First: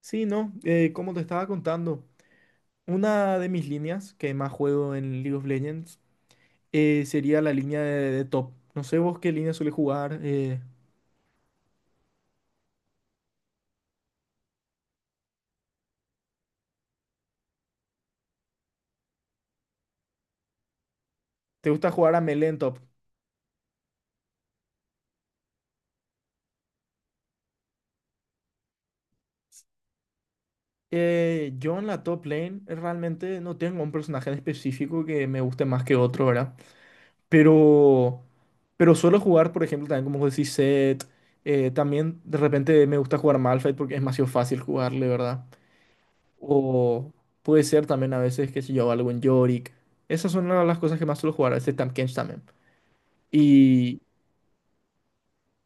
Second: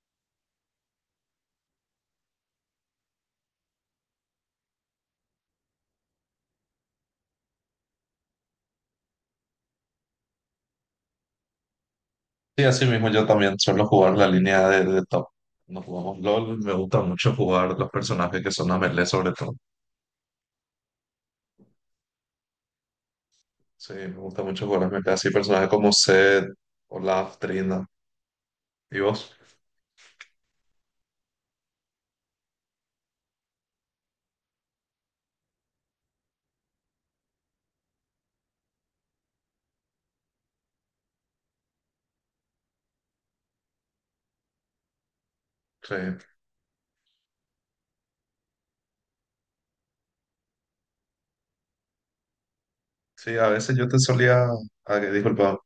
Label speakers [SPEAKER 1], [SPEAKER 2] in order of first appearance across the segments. [SPEAKER 1] Sí, no, Como te estaba contando, una de mis líneas que más juego en League of Legends sería la línea de top. No sé vos qué línea suele jugar.
[SPEAKER 2] Sí, así mismo yo también suelo jugar la línea de top. Nos jugamos LOL, me gusta mucho jugar los personajes que son a melee sobre todo.
[SPEAKER 1] ¿Te gusta jugar a melee en top?
[SPEAKER 2] Sí, me gusta mucho jugar a melee, así personajes como Zed, Olaf, Trina y vos.
[SPEAKER 1] Yo en la top lane realmente no tengo un personaje en específico que me guste más que otro, ¿verdad? Pero, pero suelo jugar, por ejemplo, también como vos decís, Zed. También de repente me gusta jugar Malphite porque es demasiado fácil jugarle, ¿verdad?
[SPEAKER 2] Sí,
[SPEAKER 1] O puede ser también a veces, qué sé yo, algo en Yorick. Esas son una de las cosas que más suelo jugar, este Tampkench también.
[SPEAKER 2] sí, a veces yo te
[SPEAKER 1] Y
[SPEAKER 2] solía, disculpa,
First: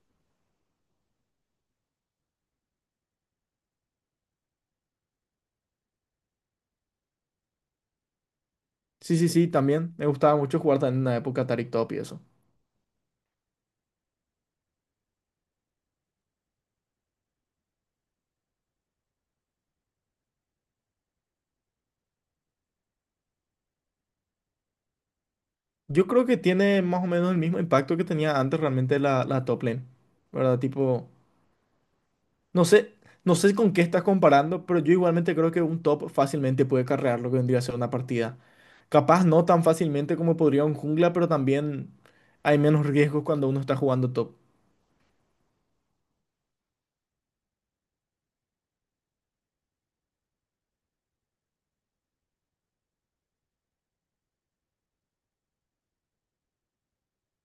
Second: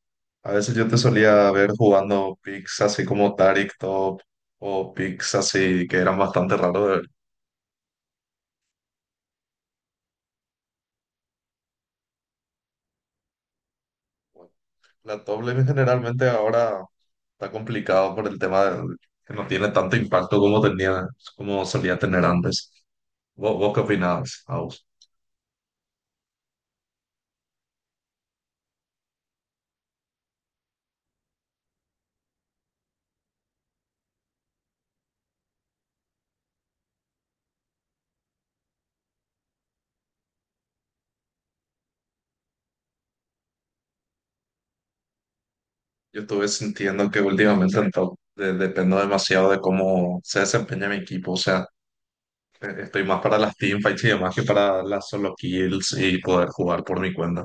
[SPEAKER 2] a veces yo te solía ver jugando picks así como Taric top o picks así que eran bastante raros de ver.
[SPEAKER 1] sí, sí, sí, también me gustaba mucho jugar también en una época Taric Top y eso.
[SPEAKER 2] La top lane generalmente ahora está complicado por el tema de que no tiene tanto impacto como tenía, como solía tener antes. ¿Vos qué opinabas, Aus?
[SPEAKER 1] Yo creo que tiene más o menos el mismo impacto que tenía antes realmente la top lane, ¿verdad? Tipo, no sé, no sé con qué estás comparando, pero yo igualmente creo que un top fácilmente puede carrear lo que vendría a ser una partida. Capaz no tan fácilmente como podría un jungla, pero también hay menos riesgos cuando uno está jugando top.
[SPEAKER 2] Yo estuve sintiendo que últimamente en top dependo demasiado de cómo se desempeña mi equipo. O sea, estoy más para las teamfights y demás que para las solo kills y poder jugar por mi cuenta.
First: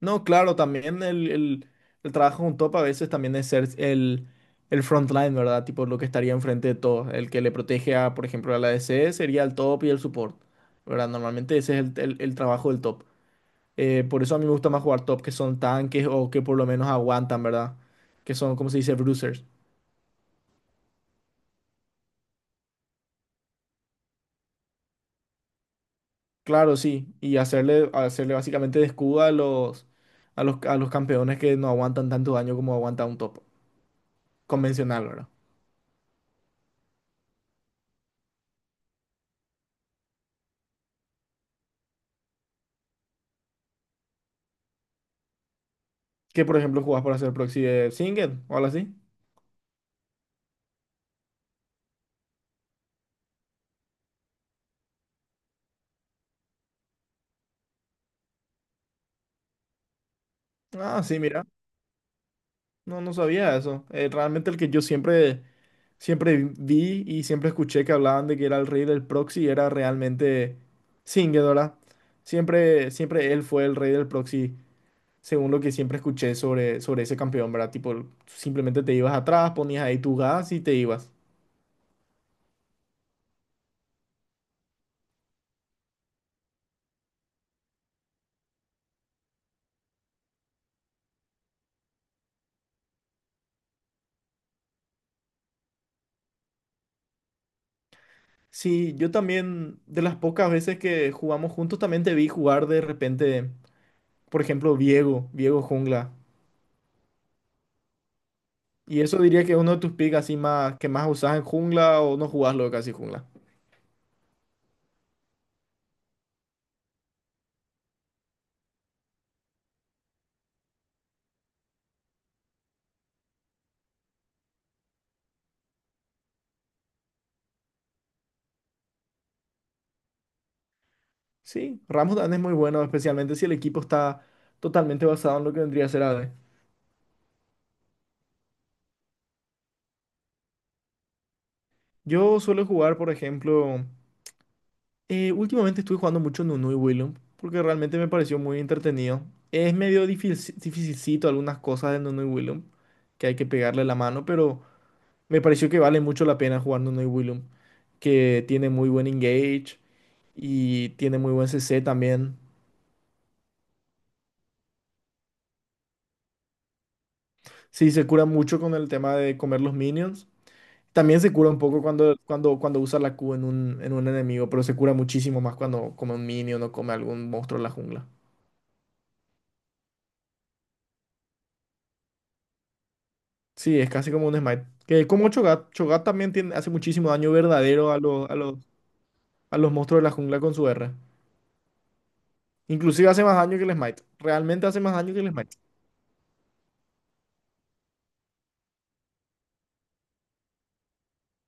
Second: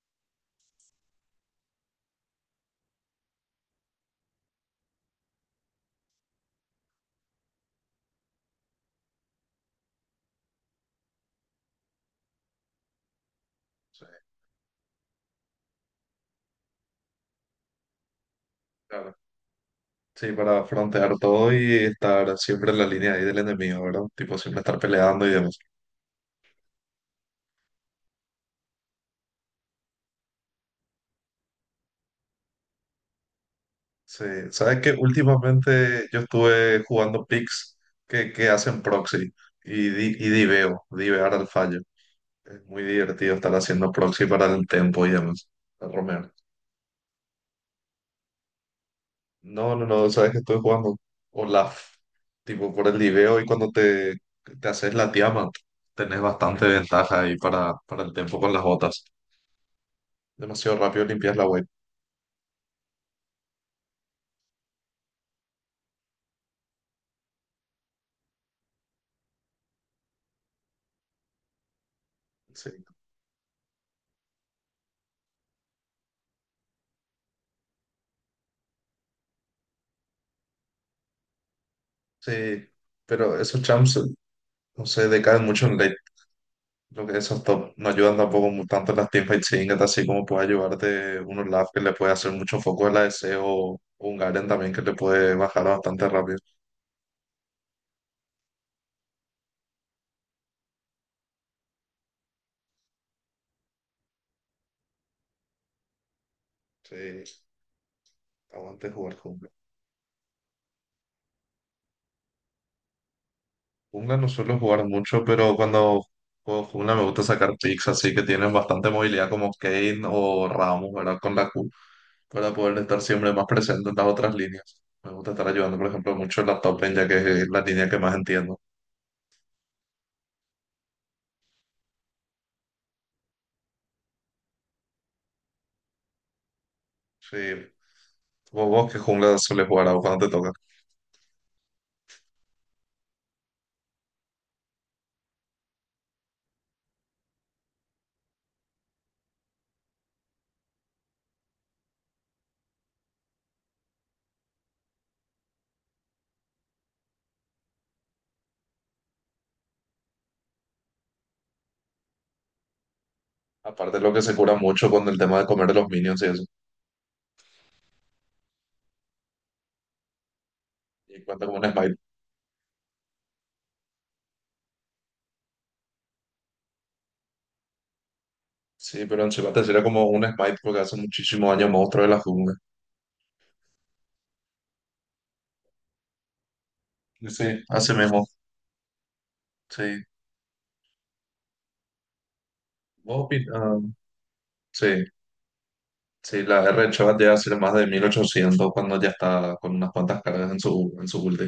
[SPEAKER 1] No, claro, también el trabajo con top a veces también es ser el frontline, ¿verdad? Tipo lo que estaría enfrente de todo. El que le protege a, por ejemplo, a la ADC sería el top y el support, ¿verdad? Normalmente ese es el trabajo del top.
[SPEAKER 2] Sí,
[SPEAKER 1] Por eso a mí me gusta más jugar top que son tanques o que por lo menos aguantan, ¿verdad? Que son, como se dice?
[SPEAKER 2] claro.
[SPEAKER 1] Bruisers.
[SPEAKER 2] Sí, para frontear todo y estar siempre en la línea ahí del enemigo, ¿verdad? Tipo, siempre estar peleando y demás.
[SPEAKER 1] Claro, sí. Y hacerle, hacerle básicamente de escudo a a los campeones que no aguantan tanto daño como aguanta un top
[SPEAKER 2] Sí, sabes que
[SPEAKER 1] convencional, ¿verdad?
[SPEAKER 2] últimamente yo estuve jugando picks que hacen proxy y diveo, divear al fallo. Es muy divertido estar haciendo proxy para el tempo y demás, el Romero.
[SPEAKER 1] ¿Qué, por ejemplo, jugás para hacer proxy de single o algo así?
[SPEAKER 2] No, no, no, sabes que estoy jugando Olaf, tipo por el diveo y cuando te haces la tiama, tenés bastante ventaja ahí para, el tempo con las botas. Demasiado
[SPEAKER 1] Ah,
[SPEAKER 2] rápido
[SPEAKER 1] sí,
[SPEAKER 2] limpias
[SPEAKER 1] mira.
[SPEAKER 2] la web.
[SPEAKER 1] No, no sabía eso. Realmente el que yo siempre vi y siempre escuché que hablaban de que era el rey del proxy era realmente Singed, ¿verdad?
[SPEAKER 2] Sí,
[SPEAKER 1] Siempre él fue el rey del proxy, según lo que siempre escuché sobre ese campeón, ¿verdad? Tipo, simplemente te ibas atrás, ponías ahí tu gas y te ibas.
[SPEAKER 2] sí, pero esos champs, no sé, decaen mucho en late. Creo que esos top no ayudan tampoco tanto en las teamfights singles, así como puede ayudarte un Olaf que le puede hacer mucho foco a la ADC o un Garen también que le puede bajar bastante rápido.
[SPEAKER 1] Sí, yo también, de las pocas veces que jugamos juntos, también te vi jugar de repente, por ejemplo, Viego Jungla.
[SPEAKER 2] Sí, aguante
[SPEAKER 1] Y
[SPEAKER 2] jugar
[SPEAKER 1] eso diría
[SPEAKER 2] jungla.
[SPEAKER 1] que es uno de tus picks así más que más usás en jungla o no jugás lo de casi jungla.
[SPEAKER 2] Jungla no suelo jugar mucho, pero cuando juego jungla me gusta sacar picks así que tienen bastante movilidad como Kane o Ramos, ¿verdad? Con la Q, para poder estar siempre más presente en las otras líneas. Me gusta estar ayudando, por ejemplo, mucho en la top lane, ya que es la línea que más entiendo.
[SPEAKER 1] Sí, Ramos dan es muy bueno, especialmente si el equipo está totalmente basado en lo que vendría a ser AD.
[SPEAKER 2] Sí. ¿Vos qué jungla sueles jugar a vos cuando te toca?
[SPEAKER 1] Yo suelo jugar, por ejemplo, últimamente estuve jugando mucho Nunu y Willem porque realmente me pareció muy entretenido. Es medio difícil, dificilcito algunas cosas de Nunu y Willem que hay que pegarle la mano, pero me pareció que vale mucho la pena jugar Nunu y Willem que tiene muy buen engage y tiene muy buen CC también.
[SPEAKER 2] Aparte de lo que se cura mucho con el tema de comer de los minions y eso.
[SPEAKER 1] Sí, se cura mucho con el tema de comer los minions. También
[SPEAKER 2] Y
[SPEAKER 1] se
[SPEAKER 2] cuenta
[SPEAKER 1] cura
[SPEAKER 2] como
[SPEAKER 1] un
[SPEAKER 2] un
[SPEAKER 1] poco
[SPEAKER 2] smite.
[SPEAKER 1] cuando usa la Q en en un enemigo, pero se cura muchísimo más cuando come un minion o come algún monstruo en la jungla.
[SPEAKER 2] Sí, pero en Chiba te sería como un smite porque hace muchísimo daño monstruo de la jungla.
[SPEAKER 1] Sí, es casi como un smite. Que como Cho'Gath, Cho'Gath también tiene, hace muchísimo
[SPEAKER 2] Y
[SPEAKER 1] daño
[SPEAKER 2] sí, hace
[SPEAKER 1] verdadero a
[SPEAKER 2] mismo.
[SPEAKER 1] a los monstruos
[SPEAKER 2] Sí.
[SPEAKER 1] de la jungla con su R. Inclusive hace
[SPEAKER 2] ¿Vos
[SPEAKER 1] más
[SPEAKER 2] opin-
[SPEAKER 1] daño que el
[SPEAKER 2] ah,
[SPEAKER 1] smite. Realmente hace más
[SPEAKER 2] sí,
[SPEAKER 1] daño que el smite.
[SPEAKER 2] sí, la R de Chiba llega a ser más de 1800 cuando ya está con unas cuantas cargas en su ulti.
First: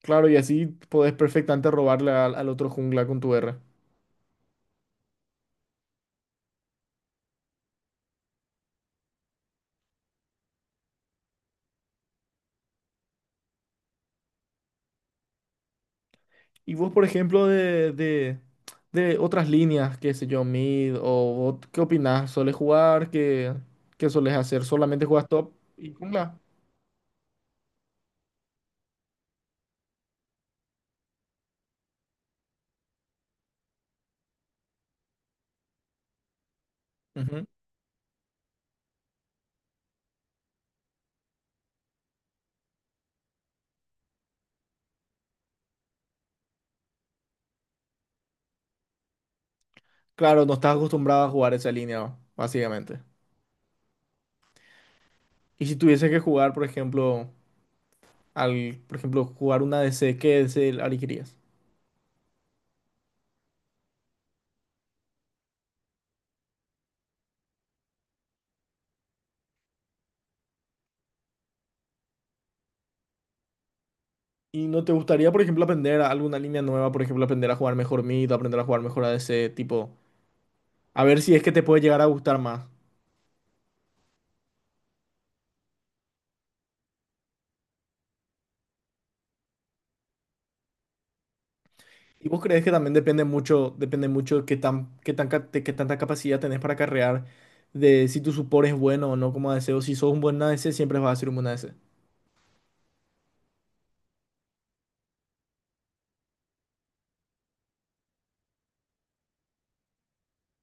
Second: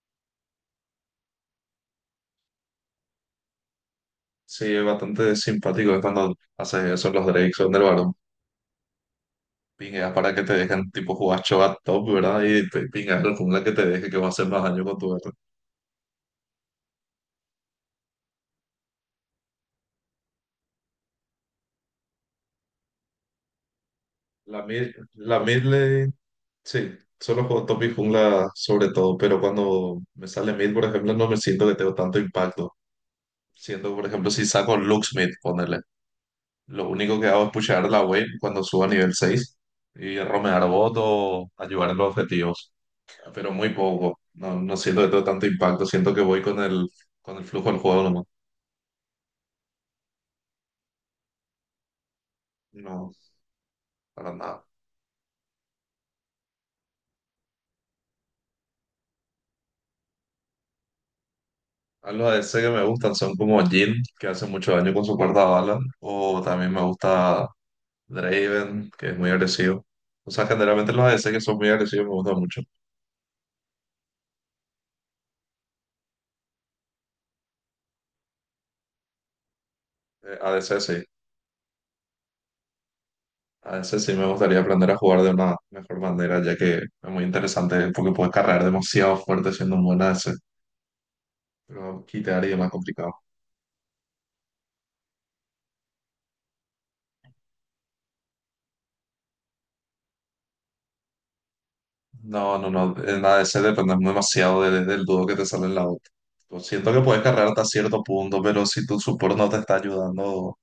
[SPEAKER 1] Claro, y así podés perfectamente robarle al, al otro jungla con tu R.
[SPEAKER 2] Sí, es bastante simpático es cuando haces eso los Drakes son del varón. Pingueas para que te dejen, tipo, jugar Cho'Gath top, ¿verdad? Y te pingas el jungla que te deje que va a hacer más daño con tu R.
[SPEAKER 1] Y vos, por ejemplo, de otras líneas, qué sé yo, mid, o ¿qué opinás? ¿Solés jugar? ¿Qué, qué solés
[SPEAKER 2] La
[SPEAKER 1] hacer?
[SPEAKER 2] mid,
[SPEAKER 1] ¿Solamente juegas
[SPEAKER 2] la
[SPEAKER 1] top
[SPEAKER 2] mid
[SPEAKER 1] y
[SPEAKER 2] lane
[SPEAKER 1] jungla?
[SPEAKER 2] Sí, solo juego top y jungla sobre todo, pero cuando me sale mid, por ejemplo, no me siento que tengo tanto impacto. Siendo, por ejemplo, si saco Lux mid, ponerle. Lo único que hago
[SPEAKER 1] Ujú.
[SPEAKER 2] es pushar la wave cuando subo a nivel 6 y romear bot o ayudar en los objetivos, pero muy poco. No, no siento que tengo tanto impacto, siento que voy con el flujo del juego nomás.
[SPEAKER 1] Claro, no estás acostumbrado a jugar esa línea, básicamente.
[SPEAKER 2] No, para nada.
[SPEAKER 1] Y si tuvieses que jugar, por ejemplo, jugar una DC, ¿qué DC elegirías?
[SPEAKER 2] A los ADC que me gustan son como Jhin, que hace mucho daño con su cuarta bala, o también me gusta Draven, que es muy agresivo. O sea, generalmente los ADC que son muy agresivos me gustan mucho.
[SPEAKER 1] ¿Y no te gustaría, por ejemplo, aprender alguna línea nueva? Por ejemplo, aprender a jugar mejor mid, aprender a jugar mejor a ADC, tipo,
[SPEAKER 2] ADC sí.
[SPEAKER 1] a ver si es que te puede llegar a gustar más.
[SPEAKER 2] ADC sí me gustaría aprender a jugar de una mejor manera, ya que es muy interesante porque puedes cargar demasiado fuerte siendo un buen ADC. Pero
[SPEAKER 1] ¿Y vos
[SPEAKER 2] quitear y es
[SPEAKER 1] crees
[SPEAKER 2] más
[SPEAKER 1] que también
[SPEAKER 2] complicado.
[SPEAKER 1] depende mucho qué tanta capacidad tenés para carrear, de si tu support es bueno o no como ADC, o si sos un buen ADC, siempre vas a ser un buen ADC?
[SPEAKER 2] No, no, no. En ADC depende demasiado del dúo que te sale en la otra. Siento que puedes cargar hasta cierto punto, pero si tu support no te está ayudando,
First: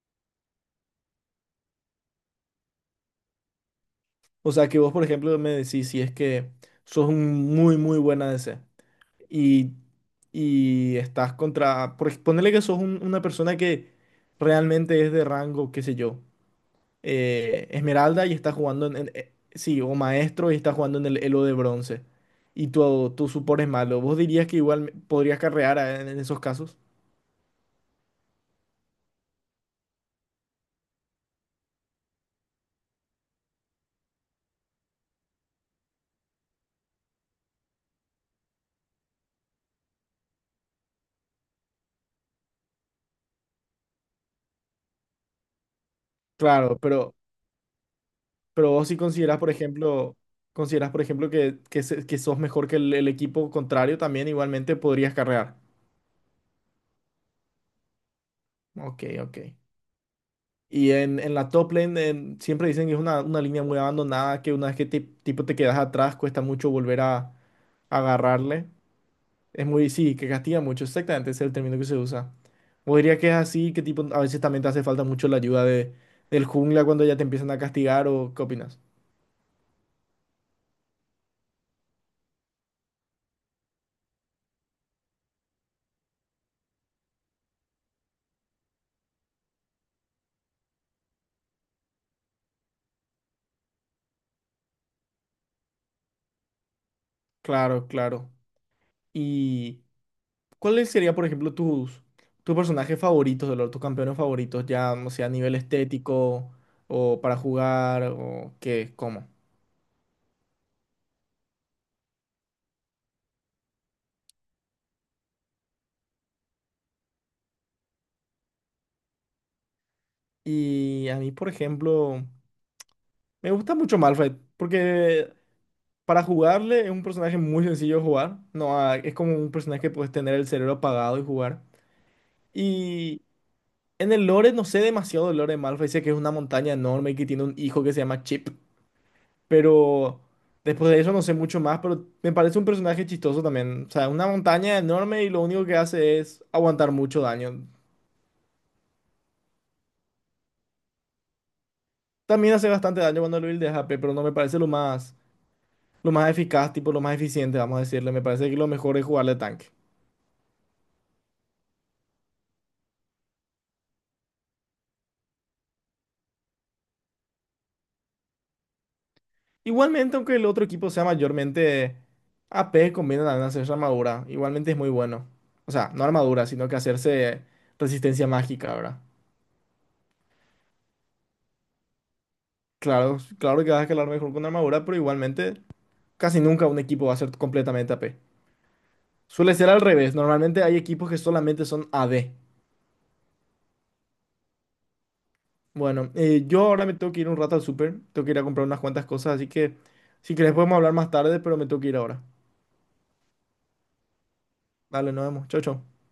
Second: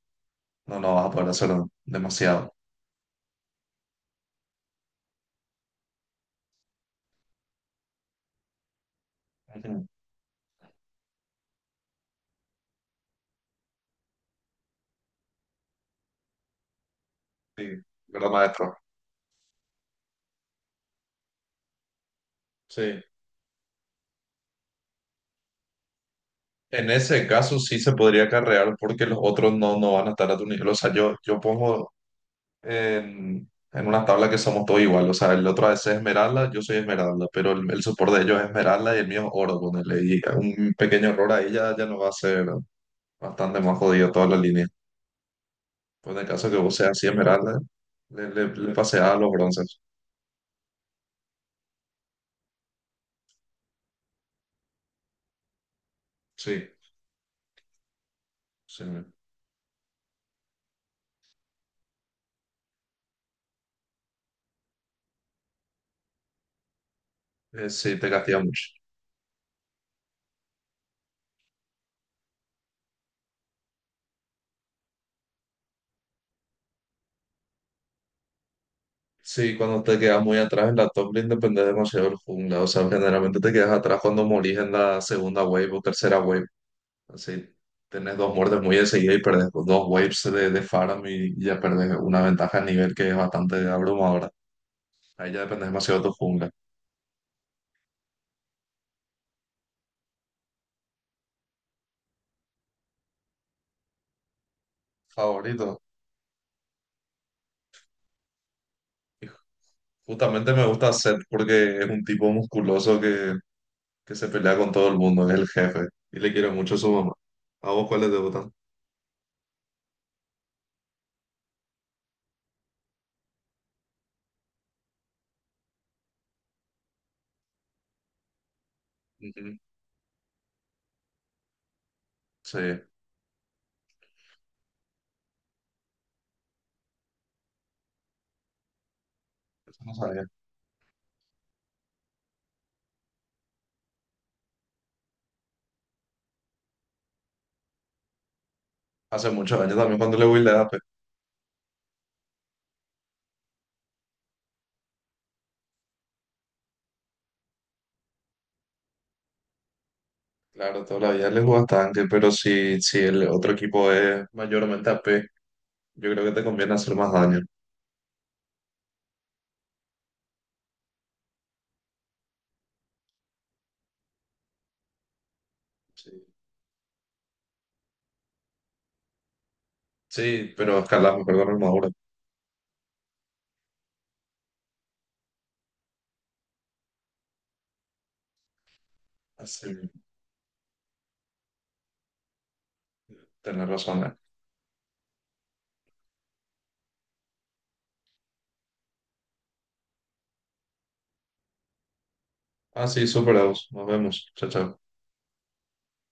[SPEAKER 2] no, no vas a poder hacer demasiado.
[SPEAKER 1] O sea, que vos, por ejemplo, me decís si es que sos un muy buen ADC y,
[SPEAKER 2] Ujú.
[SPEAKER 1] y estás contra, ponele que sos una persona que realmente es de rango, qué sé yo,
[SPEAKER 2] Sí,
[SPEAKER 1] Esmeralda
[SPEAKER 2] ¿verdad,
[SPEAKER 1] y está
[SPEAKER 2] maestro?
[SPEAKER 1] jugando o Maestro y está jugando en el Elo de bronce. Y
[SPEAKER 2] Sí.
[SPEAKER 1] tu support es malo. ¿Vos dirías que igual podrías carrear en esos casos?
[SPEAKER 2] En ese caso sí se podría acarrear porque los otros no, no van a estar a tu nivel. O sea, yo pongo en, una tabla que somos todos igual. O sea, el otro a veces es esmeralda, yo soy esmeralda, pero el support de ellos es esmeralda y el mío es oro, ponele. Y un pequeño error ahí ya nos va a ser bastante más jodido toda la línea. Pues en el caso que vos
[SPEAKER 1] Claro,
[SPEAKER 2] seas así
[SPEAKER 1] pero,
[SPEAKER 2] esmeralda, le, le,
[SPEAKER 1] pero
[SPEAKER 2] le
[SPEAKER 1] vos si
[SPEAKER 2] pasé a los
[SPEAKER 1] consideras, por
[SPEAKER 2] bronces.
[SPEAKER 1] ejemplo, consideras, por ejemplo, que sos mejor que el equipo contrario, también igualmente podrías carrear.
[SPEAKER 2] Sí, sí.
[SPEAKER 1] Ok, ok. Y en la top lane siempre dicen que es una línea muy abandonada, que una vez que tipo te quedas atrás cuesta mucho volver a
[SPEAKER 2] Sí, te castiga mucho.
[SPEAKER 1] agarrarle. Es muy, sí, que castiga mucho, exactamente, ese es el término que se usa. O diría que es así, que tipo, a veces también te hace falta mucho la ayuda de, del jungla cuando ya te empiezan a castigar o qué opinas.
[SPEAKER 2] Sí, cuando te quedas muy atrás en la top lane depende demasiado del jungla. O sea, generalmente te quedas atrás cuando morís en la segunda wave o tercera wave. Así, tenés dos muertes muy de seguida y perdés con dos waves de Pharah y ya perdés una ventaja a nivel que es bastante abrumadora. Ahí ya depende demasiado de tu jungla.
[SPEAKER 1] Claro, claro. ¿Y cuáles serían, por ejemplo, tus personajes favoritos de LoL, tus campeones favoritos, ya, no sea, a nivel
[SPEAKER 2] Favorito.
[SPEAKER 1] estético o para jugar o qué,
[SPEAKER 2] Y
[SPEAKER 1] cómo?
[SPEAKER 2] justamente me gusta Zed porque es un tipo musculoso que se pelea con todo el mundo, es el jefe. Y le quiero mucho a su mamá. ¿A vos cuáles te gustan?
[SPEAKER 1] Y a mí, por ejemplo, me gusta mucho Malphite, porque para jugarle es un personaje muy sencillo de jugar. No, ah, es como un
[SPEAKER 2] Ujú.
[SPEAKER 1] personaje que puedes tener el cerebro apagado y jugar.
[SPEAKER 2] Sí, eso
[SPEAKER 1] Y en el lore no sé demasiado del lore de Malphite. Sé que es una montaña enorme y que tiene un hijo que se llama Chip.
[SPEAKER 2] no
[SPEAKER 1] Pero
[SPEAKER 2] sabía.
[SPEAKER 1] después de eso no sé mucho más. Pero me parece un personaje chistoso también. O sea, una montaña enorme y lo único que hace es aguantar mucho daño.
[SPEAKER 2] Hace muchos años también cuando le voy a.
[SPEAKER 1] También hace bastante daño cuando lo buildeas AP, pero no me parece lo más eficaz, tipo lo más eficiente, vamos a decirle. Me parece que lo mejor es jugarle tanque.
[SPEAKER 2] Claro, todavía les juegas tanque, pero si el otro equipo es mayormente a AP, yo creo que te conviene hacer más daño.
[SPEAKER 1] Igualmente, aunque el otro equipo sea mayormente AP, conviene también hacerse armadura. Igualmente es muy bueno. O sea, no
[SPEAKER 2] Sí,
[SPEAKER 1] armadura, sino que hacerse resistencia mágica, ¿verdad?
[SPEAKER 2] sí, pero escalas mejor con armadura.
[SPEAKER 1] Claro, claro que vas a escalar mejor con armadura, pero igualmente casi nunca un equipo va a ser completamente AP. Suele ser al
[SPEAKER 2] Así,
[SPEAKER 1] revés. Normalmente hay equipos que solamente son AD.
[SPEAKER 2] tenés razón.
[SPEAKER 1] Bueno, yo ahora me tengo que ir un rato al súper. Tengo que ir a comprar unas cuantas cosas, así que si querés podemos hablar más tarde, pero me tengo que ir ahora.
[SPEAKER 2] Ah, sí, superados. Nos vemos. Chao, chao.
[SPEAKER 1] Dale, nos vemos. Chau, chau.